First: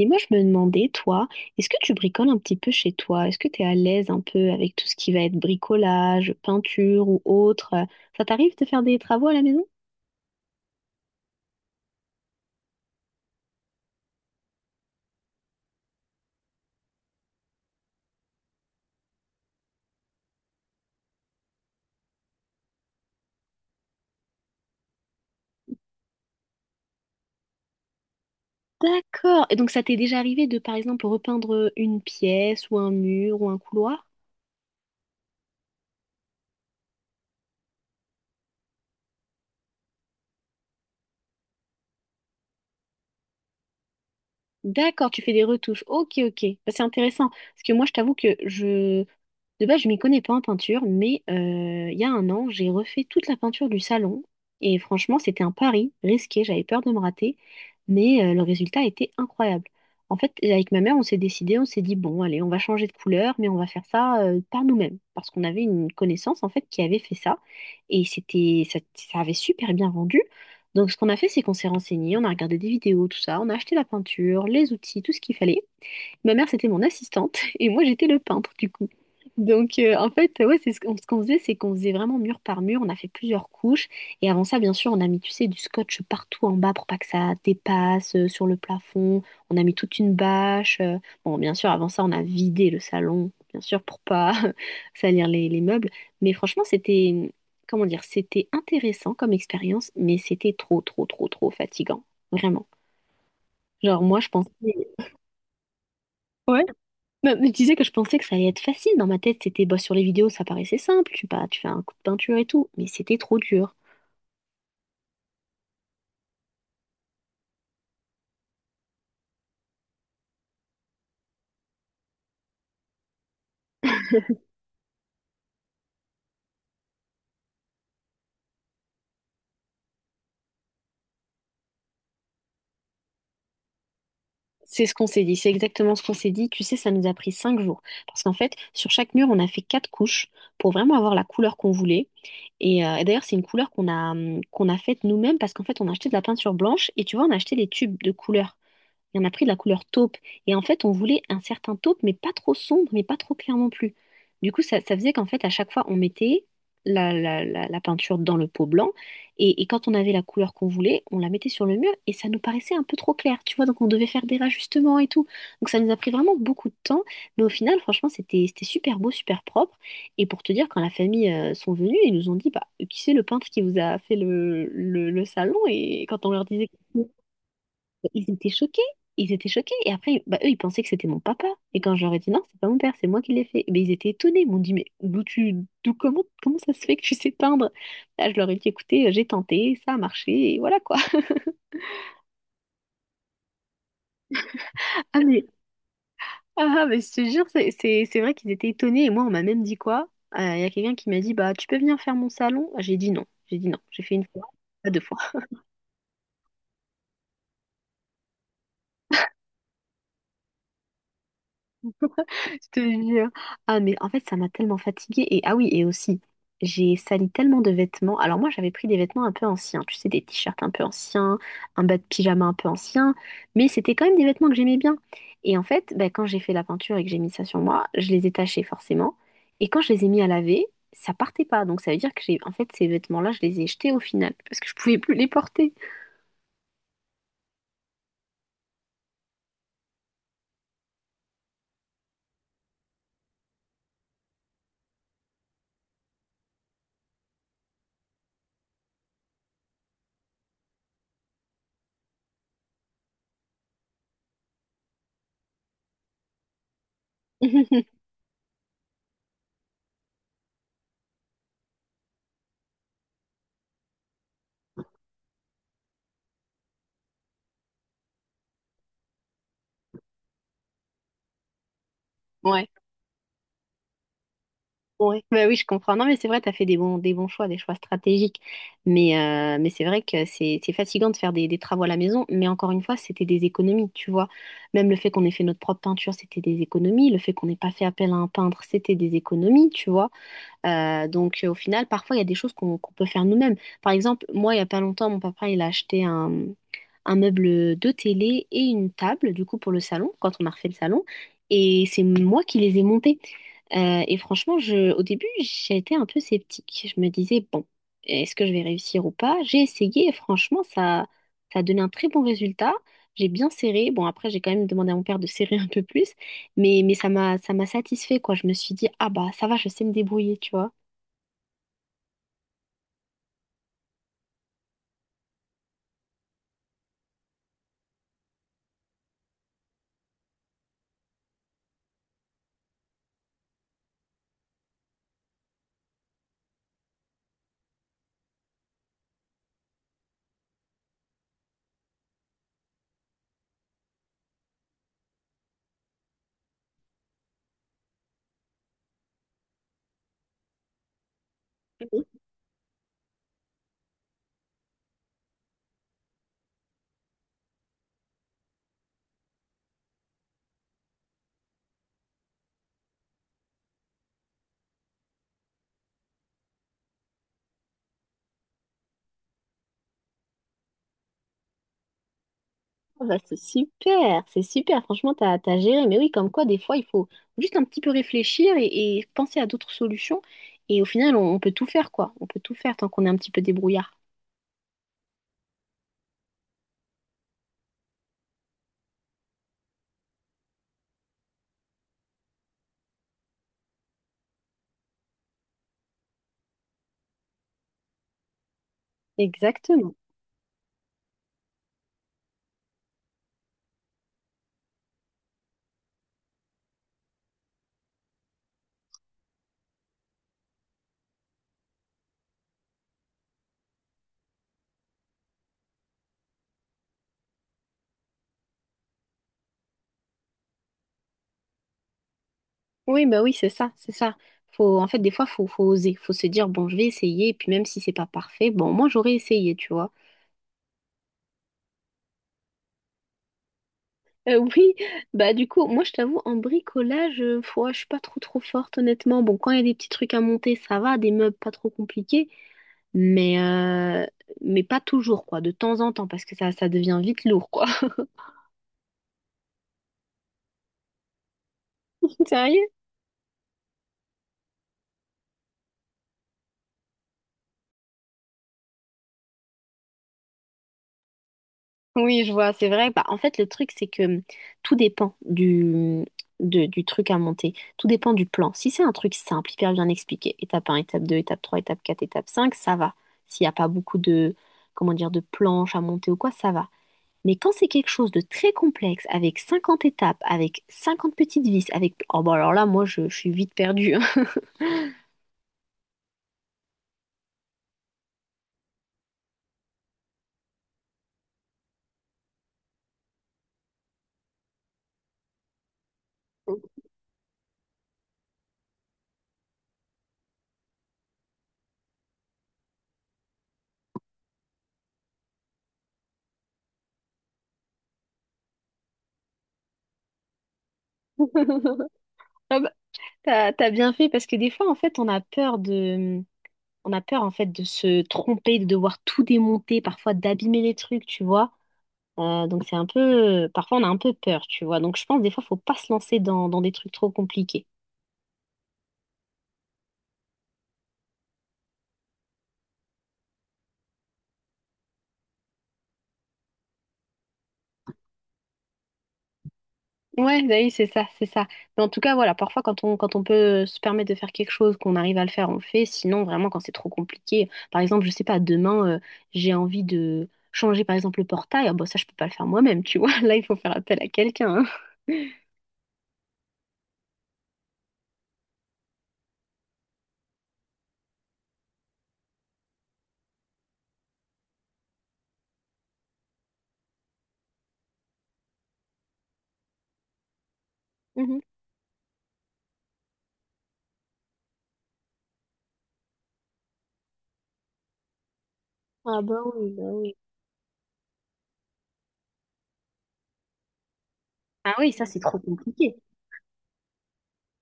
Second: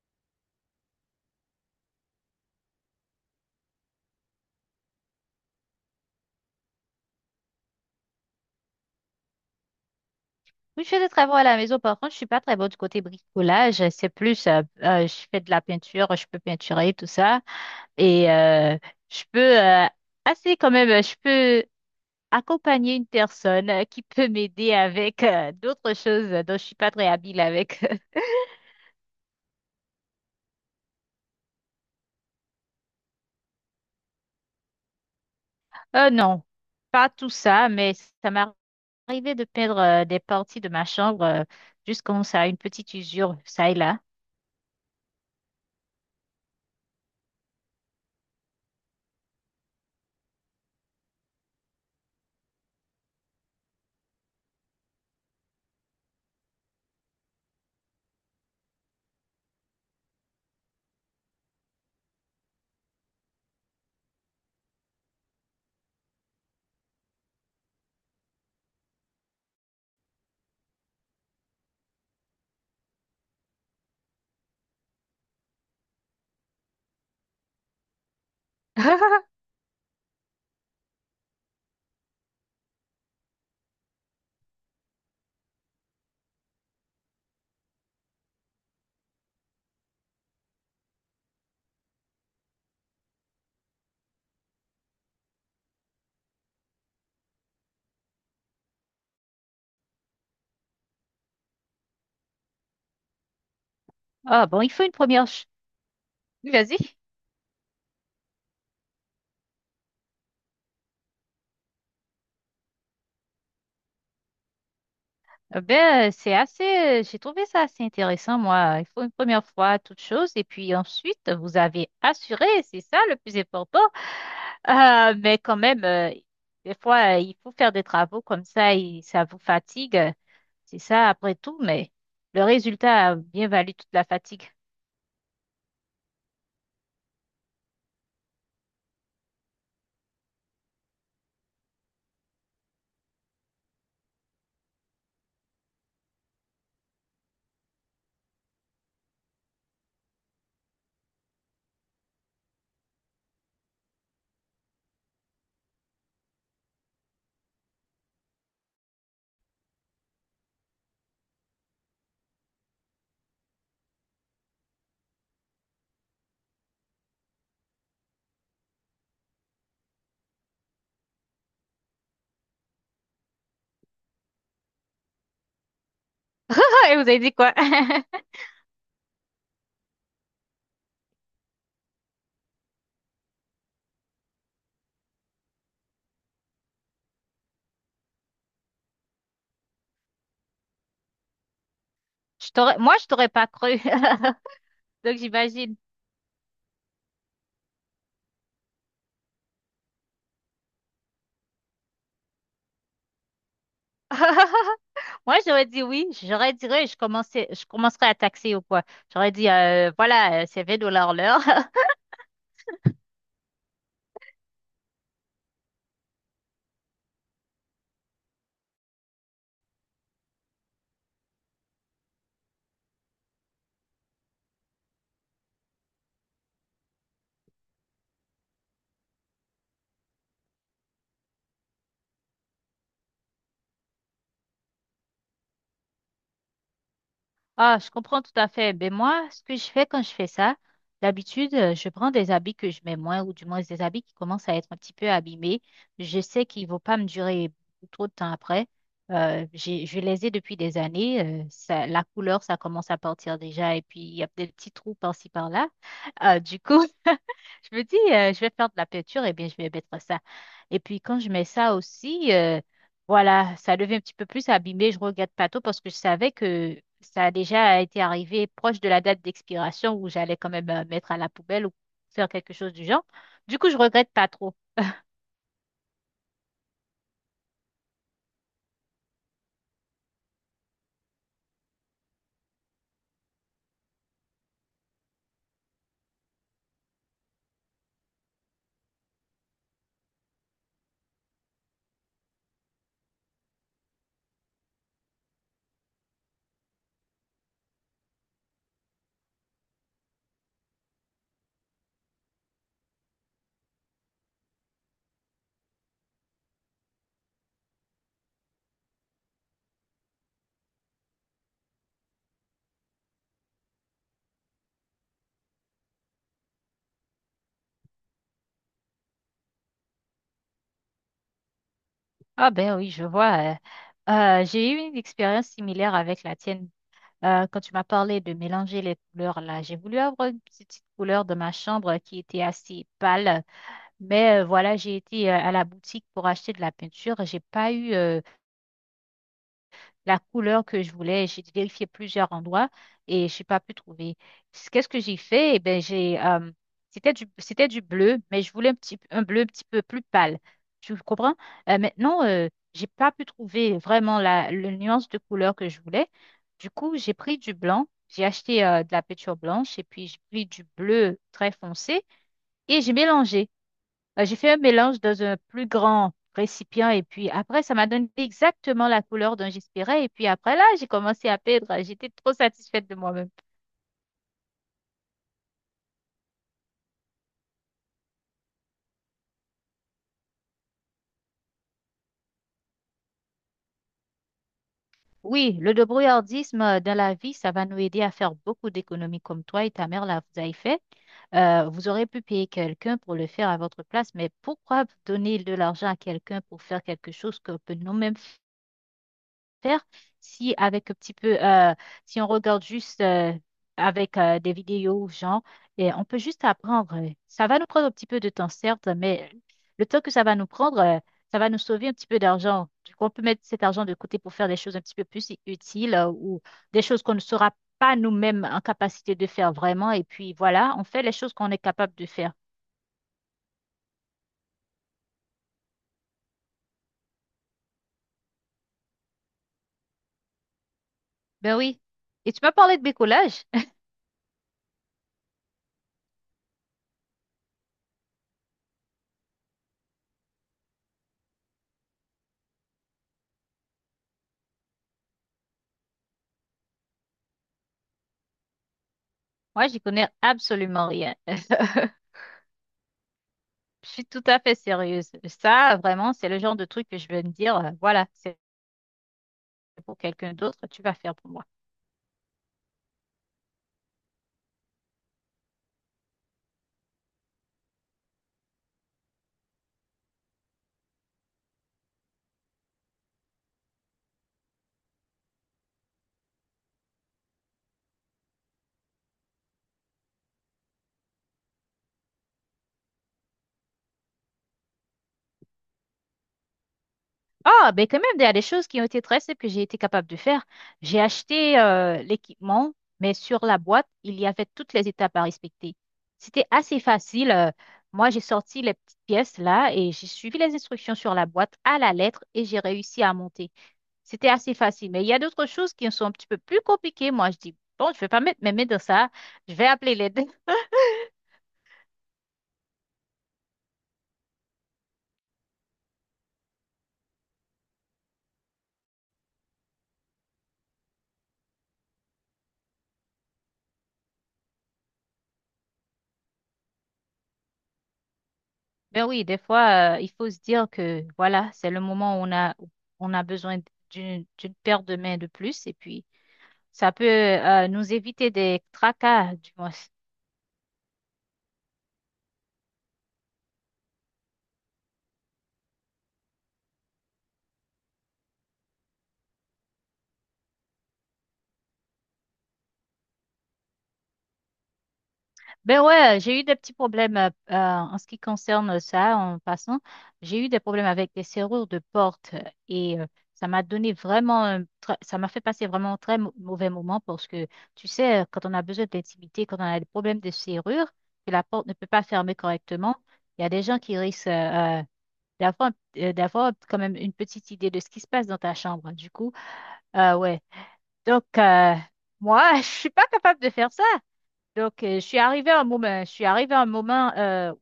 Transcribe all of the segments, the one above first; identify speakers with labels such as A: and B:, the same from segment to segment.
A: Et moi, je me demandais, toi, est-ce que tu bricoles un petit peu chez toi? Est-ce que tu es à l'aise un peu avec tout ce qui va être bricolage, peinture ou autre? Ça t'arrive de faire des travaux à la maison?
B: Oui, je fais des travaux à la maison. Par contre, je suis pas très bonne du côté bricolage. C'est plus, je fais de la peinture, je peux peinturer tout ça. Et je peux, assez quand même, je peux accompagner une personne qui peut m'aider avec d'autres choses dont je suis pas très habile avec.
A: D'accord. Et donc, ça t'est déjà arrivé de, par exemple, repeindre une pièce ou un mur ou un couloir?
B: Non, pas tout ça, mais ça m'est arrivé de peindre des parties de ma chambre juste quand ça a une petite usure, ça et là.
A: D'accord, tu fais des retouches. Ok, ok. Bah, c'est intéressant. Parce que moi, je t'avoue que je... De base, je m'y connais pas en peinture, mais il y a un an, j'ai refait toute la peinture du salon. Et franchement, c'était un pari risqué. J'avais peur de me rater, mais le résultat était incroyable. En fait, avec ma mère, on s'est décidé, on s'est dit, bon, allez, on va changer de couleur, mais on va faire ça par nous-mêmes. Parce qu'on avait une connaissance, en fait, qui avait fait ça. Et c'était, ça avait super bien rendu. Donc, ce qu'on a fait, c'est qu'on s'est renseigné, on a regardé des vidéos, tout ça, on a acheté la peinture, les outils, tout ce qu'il fallait. Ma mère, c'était mon assistante et moi, j'étais le peintre, du coup. Donc, en fait, ouais, c'est ce qu'on faisait, c'est qu'on faisait vraiment mur par mur. On a fait plusieurs couches. Et avant ça, bien sûr, on a mis, tu sais, du scotch partout en bas pour pas que ça dépasse sur le plafond. On a mis toute une bâche. Bon, bien sûr, avant ça, on a vidé le salon, bien sûr, pour pas salir les meubles. Mais franchement, c'était, comment dire, c'était intéressant comme expérience, mais c'était trop, trop, trop, trop fatigant. Vraiment. Genre, moi, je
B: Ah
A: pensais...
B: bon, il faut une première... Oui,
A: Ouais,
B: vas-y.
A: bah, mais tu sais que je pensais que ça allait être facile. Dans ma tête, c'était bah, sur les vidéos, ça paraissait simple. Tu fais un coup de peinture et tout. Mais c'était trop dur.
B: Eh ben, c'est assez, j'ai trouvé ça assez intéressant, moi. Il faut une première fois toute chose, et puis ensuite, vous avez assuré, c'est ça le plus important. Mais quand même, des fois, il faut faire des travaux comme ça, et ça vous fatigue, c'est ça après tout, mais le résultat a bien valu toute la fatigue.
A: C'est ce qu'on s'est dit. C'est exactement ce qu'on s'est dit. Tu sais, ça nous a pris 5 jours. Parce qu'en fait, sur chaque mur, on a fait 4 couches pour vraiment avoir la couleur qu'on voulait. Et d'ailleurs, c'est une couleur qu'on a, qu'on a faite nous-mêmes parce qu'en fait, on a acheté de la peinture blanche et tu vois, on a acheté les tubes de couleurs. Il y en a pris de la couleur taupe. Et en fait, on voulait un certain taupe, mais pas trop sombre, mais pas trop clair non plus. Du coup, ça faisait qu'en fait, à chaque fois, on mettait la peinture dans le pot blanc. Et quand on avait la couleur qu'on voulait, on la mettait sur le mur et ça nous paraissait un peu trop clair, tu vois. Donc, on devait faire des rajustements et tout. Donc, ça nous a pris vraiment beaucoup de temps. Mais au final, franchement, c'était super beau, super propre. Et pour te dire, quand la famille sont venus, ils nous ont dit, bah, qui c'est le peintre qui vous a fait le salon? Et quand on leur disait...
B: Et vous avez dit quoi?
A: Ils étaient choqués. Ils étaient choqués. Et après, bah, eux, ils pensaient que c'était mon papa. Et quand je leur ai dit non, c'est pas mon père, c'est moi qui l'ai fait. Mais ils étaient étonnés. Ils m'ont dit, mais d'où tu, d'où, comment, comment ça se fait que tu sais peindre? Là, je leur ai dit, écoutez, j'ai tenté, ça a marché, et voilà quoi.
B: Je t'aurais, moi, je t'aurais pas cru, donc
A: Ah mais,
B: j'imagine.
A: ah mais, je te jure, c'est vrai qu'ils étaient étonnés. Et moi, on m'a même dit quoi? Il y a quelqu'un qui m'a dit, bah, tu peux venir faire mon salon? J'ai dit non. J'ai dit non. J'ai fait une fois, pas deux fois.
B: Moi, j'aurais dit oui. J'aurais dit oui. Je commençais, je commencerai à taxer ou quoi. J'aurais dit, voilà, c'est 20 dollars l'heure.
A: Je te jure. Ah, mais en fait, ça m'a tellement fatiguée. Et ah oui, et aussi, j'ai sali tellement de vêtements. Alors moi, j'avais pris des vêtements un peu anciens, tu sais, des t-shirts un peu anciens, un bas de pyjama un peu ancien, mais c'était quand même des vêtements que j'aimais bien. Et en fait, bah, quand j'ai fait la peinture et que j'ai mis ça sur moi, je les ai tachés forcément. Et quand je les ai mis à laver, ça partait pas. Donc ça veut dire que j'ai, en fait, ces vêtements-là, je les ai jetés au final parce que je pouvais plus les porter.
B: Ah, je comprends tout à fait. Ben moi, ce que je fais quand je fais ça, d'habitude, je prends des habits que je mets moins, ou du moins des habits qui commencent à être un petit peu abîmés. Je sais qu'ils vont pas me durer trop de temps après. Je les ai depuis des années. Ça, la couleur, ça commence à partir déjà, et puis il y a des petits trous par-ci par-là. Du coup, je me dis, je vais faire de la peinture, et bien je vais mettre ça. Et puis quand je mets ça aussi, voilà, ça devient un petit peu plus abîmé. Je regrette pas trop parce que je savais que ça a déjà été arrivé proche de la date d'expiration où j'allais quand même mettre à la poubelle ou faire quelque
A: Ouais.
B: chose du genre. Du coup, je regrette pas trop.
A: Ouais. Bah oui, je comprends. Non, mais c'est vrai, tu as fait des bons choix, des choix stratégiques. Mais, c'est vrai que c'est fatigant de faire des travaux à la maison. Mais encore une fois, c'était des économies, tu vois. Même le fait qu'on ait fait notre propre peinture, c'était des économies. Le fait qu'on n'ait pas fait appel à un peintre, c'était des économies, tu vois. Donc, au final, parfois, il y a des choses qu'on peut faire nous-mêmes. Par exemple, moi, il n'y a pas longtemps, mon papa, il a acheté un meuble de télé et une table, du coup, pour le salon, quand on a refait le salon. Et c'est moi qui les ai montés. Et franchement, au début, j'étais un peu sceptique. Je me disais, bon, est-ce que je vais réussir ou pas? J'ai essayé et franchement, ça a donné un très bon résultat. J'ai bien serré. Bon, après, j'ai quand même demandé à mon père de serrer un peu plus, mais ça m'a satisfait, quoi. Je me suis dit, ah bah, ça va, je sais me débrouiller, tu vois.
B: Ah ben oui, je vois. J'ai eu une expérience similaire avec la tienne. Quand tu m'as parlé de mélanger les couleurs là, j'ai voulu avoir une petite couleur de ma chambre qui était assez pâle, mais voilà, j'ai été à la boutique pour acheter de la peinture. J'ai pas eu la couleur que je voulais. J'ai vérifié plusieurs endroits et je n'ai pas pu trouver. Qu'est-ce que j'ai fait? Eh ben, c'était c'était du bleu, mais je voulais un bleu un petit peu plus pâle. Tu comprends? Euh, maintenant, euh, j'ai pas pu trouver vraiment le nuance de couleur que je voulais. Du coup, j'ai pris du blanc. J'ai acheté de la peinture blanche et puis j'ai pris du bleu très foncé et j'ai mélangé. J'ai fait un mélange dans un plus grand récipient et puis après, ça m'a donné exactement la couleur dont j'espérais. Et puis après, là, j'ai commencé à peindre. J'étais trop satisfaite de
A: Ah bah,
B: moi-même.
A: c'est super, c'est super. Franchement, t'as géré. Mais oui, comme quoi, des fois, il faut juste un petit peu réfléchir et penser à d'autres solutions. Et au final, on peut tout faire, quoi. On peut tout faire tant qu'on est un petit peu débrouillard.
B: Oui, le débrouillardisme dans la vie, ça va nous aider à faire beaucoup d'économies comme toi et ta mère, là, vous avez fait. Vous aurez pu payer quelqu'un pour le faire à votre place, mais pourquoi donner de l'argent à quelqu'un pour faire quelque chose que peut nous-mêmes faire
A: Exactement.
B: si avec un petit peu, si on regarde juste avec des vidéos, genre, et on peut juste apprendre. Ça va nous prendre un petit peu de temps, certes, mais le temps que ça va nous prendre, ça va nous sauver un petit peu d'argent. Du coup, on peut mettre cet argent de côté pour faire des choses un petit peu plus utiles ou des choses qu'on ne sera pas nous-mêmes en capacité de faire vraiment. Et puis voilà, on fait les choses qu'on est capable de faire.
A: Oui, bah oui, c'est ça, c'est ça. Faut, en fait, des fois, faut oser. Faut se dire, bon, je vais essayer. Et puis même si c'est pas parfait, bon, moi, j'aurais essayé, tu vois.
B: Ben oui. Et tu m'as parlé de bricolage?
A: Oui, bah du coup, moi je t'avoue, en bricolage, ouais, je suis pas trop trop forte honnêtement. Bon, quand il y a des petits trucs à monter, ça va, des meubles pas trop compliqués, mais, euh, mais pas toujours, quoi, de temps en temps, parce que ça devient vite lourd, quoi.
B: Moi, j'y connais absolument rien.
A: Sérieux?
B: Je suis tout à fait sérieuse. Ça, vraiment, c'est le genre de truc que je vais me dire, voilà, c'est pour quelqu'un d'autre, tu vas faire pour moi.
A: Oui, je vois, c'est vrai. Bah, en fait, le truc, c'est que tout dépend hum, du truc à monter. Tout dépend du plan. Si c'est un truc simple, hyper bien expliqué, étape un, étape 2, étape 3, étape 4, étape 5, ça va. S'il n'y a pas beaucoup de, comment dire, de planches à monter ou quoi, ça va. Mais quand c'est quelque chose de très complexe, avec 50 étapes, avec 50 petites vis, avec... Oh bah alors là, moi, je suis vite perdue, hein.
B: Ah, ben quand même, il y a des choses qui ont été très simples que j'ai été capable de faire. J'ai acheté l'équipement, mais sur la boîte, il y avait toutes les étapes à respecter. C'était assez facile. Moi, j'ai sorti les petites pièces là et j'ai suivi les instructions sur la boîte à la lettre et j'ai réussi à monter. C'était assez facile. Mais il y a d'autres choses qui sont un petit peu plus compliquées. Moi, je dis, bon, je vais pas mettre mes mains dans ça. Je vais appeler l'aide.
A: Ah bah, t'as bien fait, parce que des fois, en fait, on a peur de... On a peur, en fait, de se tromper, de devoir tout démonter, parfois d'abîmer les trucs, tu vois. Donc c'est un peu... Parfois, on a un peu peur, tu vois. Donc je pense, des fois, faut pas se lancer dans des trucs trop compliqués.
B: Ben oui, des fois, il faut se dire que voilà, c'est le moment où on a besoin d'une paire de mains de plus et puis ça peut nous éviter des tracas, du moins.
A: Ouais, bah oui, c'est ça, c'est ça. Mais en tout cas, voilà, parfois quand on peut se permettre de faire quelque chose, qu'on arrive à le faire, on le fait. Sinon, vraiment, quand c'est trop compliqué, par exemple, je sais pas, demain, j'ai envie de changer, par exemple, le portail. Ah, bah ça, je peux pas le faire moi-même, tu vois. Là, il faut faire appel à quelqu'un, hein.
B: Ben ouais, j'ai eu des petits problèmes en ce qui concerne ça, en passant. J'ai eu des problèmes avec des serrures de porte et ça m'a donné vraiment, ça m'a fait passer vraiment un très mauvais moment parce que, tu sais, quand on a besoin d'intimité, quand on a des problèmes de serrure, que
A: Mhm.
B: la porte ne peut pas fermer correctement, il y a des gens qui risquent d'avoir d'avoir quand même une petite idée de ce qui se passe dans ta chambre. Du
A: Ah
B: coup,
A: bah oui, bah oui.
B: ouais. Donc, moi, je suis pas capable de faire ça.
A: Ah
B: Donc,
A: oui,
B: je
A: ça,
B: suis
A: c'est trop
B: arrivée à un
A: compliqué.
B: moment, je suis arrivée à un moment où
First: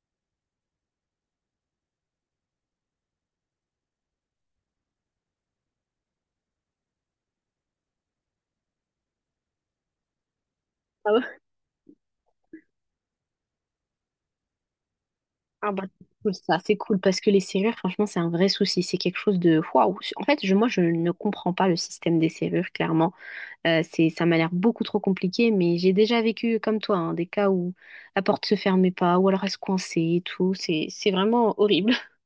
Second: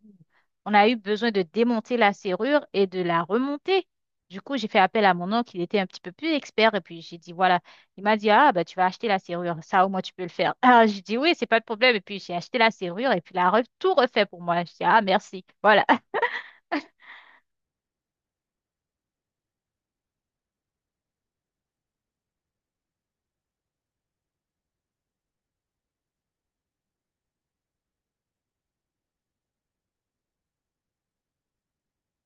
B: on a eu besoin de démonter la serrure et de la remonter. Du coup, j'ai fait appel à mon oncle, il était un petit peu plus expert, et puis j'ai dit, voilà, il m'a dit, ah, bah, tu vas acheter la serrure, ça, au moins, tu peux le faire. Ah, j'ai
A: Ah,
B: dit, oui,
A: ouais.
B: c'est pas de problème, et puis j'ai acheté la serrure, et puis il a tout refait pour moi. Je dis, ah, merci.
A: Ah bah,
B: Voilà.
A: c'est cool, ça, c'est cool, parce que les serrures, franchement, c'est un vrai souci. C'est quelque chose de... Waouh! En fait, moi, je ne comprends pas le système des serrures, clairement. Ça m'a l'air beaucoup trop compliqué, mais j'ai déjà vécu comme toi, hein, des cas où la porte se fermait pas, ou alors elle se coinçait et tout. C'est vraiment horrible.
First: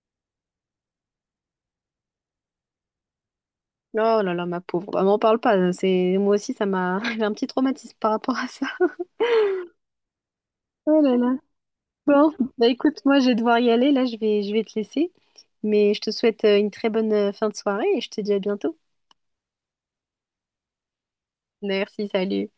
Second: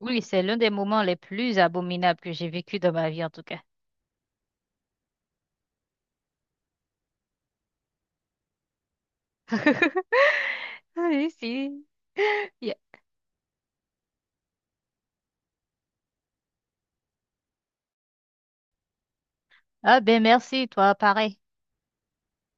B: Oui, c'est l'un des moments les plus abominables que j'ai vécu dans ma vie, en tout cas.
A: Oh là là, ma pauvre. Bah, m'en parle pas, hein. C'est, moi aussi, j'ai un petit traumatisme par rapport à ça. Oh
B: Ah,
A: là
B: oui,
A: là.
B: si.
A: Bon, bah
B: Yeah.
A: écoute, moi, je vais devoir y aller. Là, je vais te laisser. Mais je te souhaite une très bonne fin de soirée et je te dis à bientôt.
B: Ah, ben, merci, toi, pareil.
A: Merci, salut.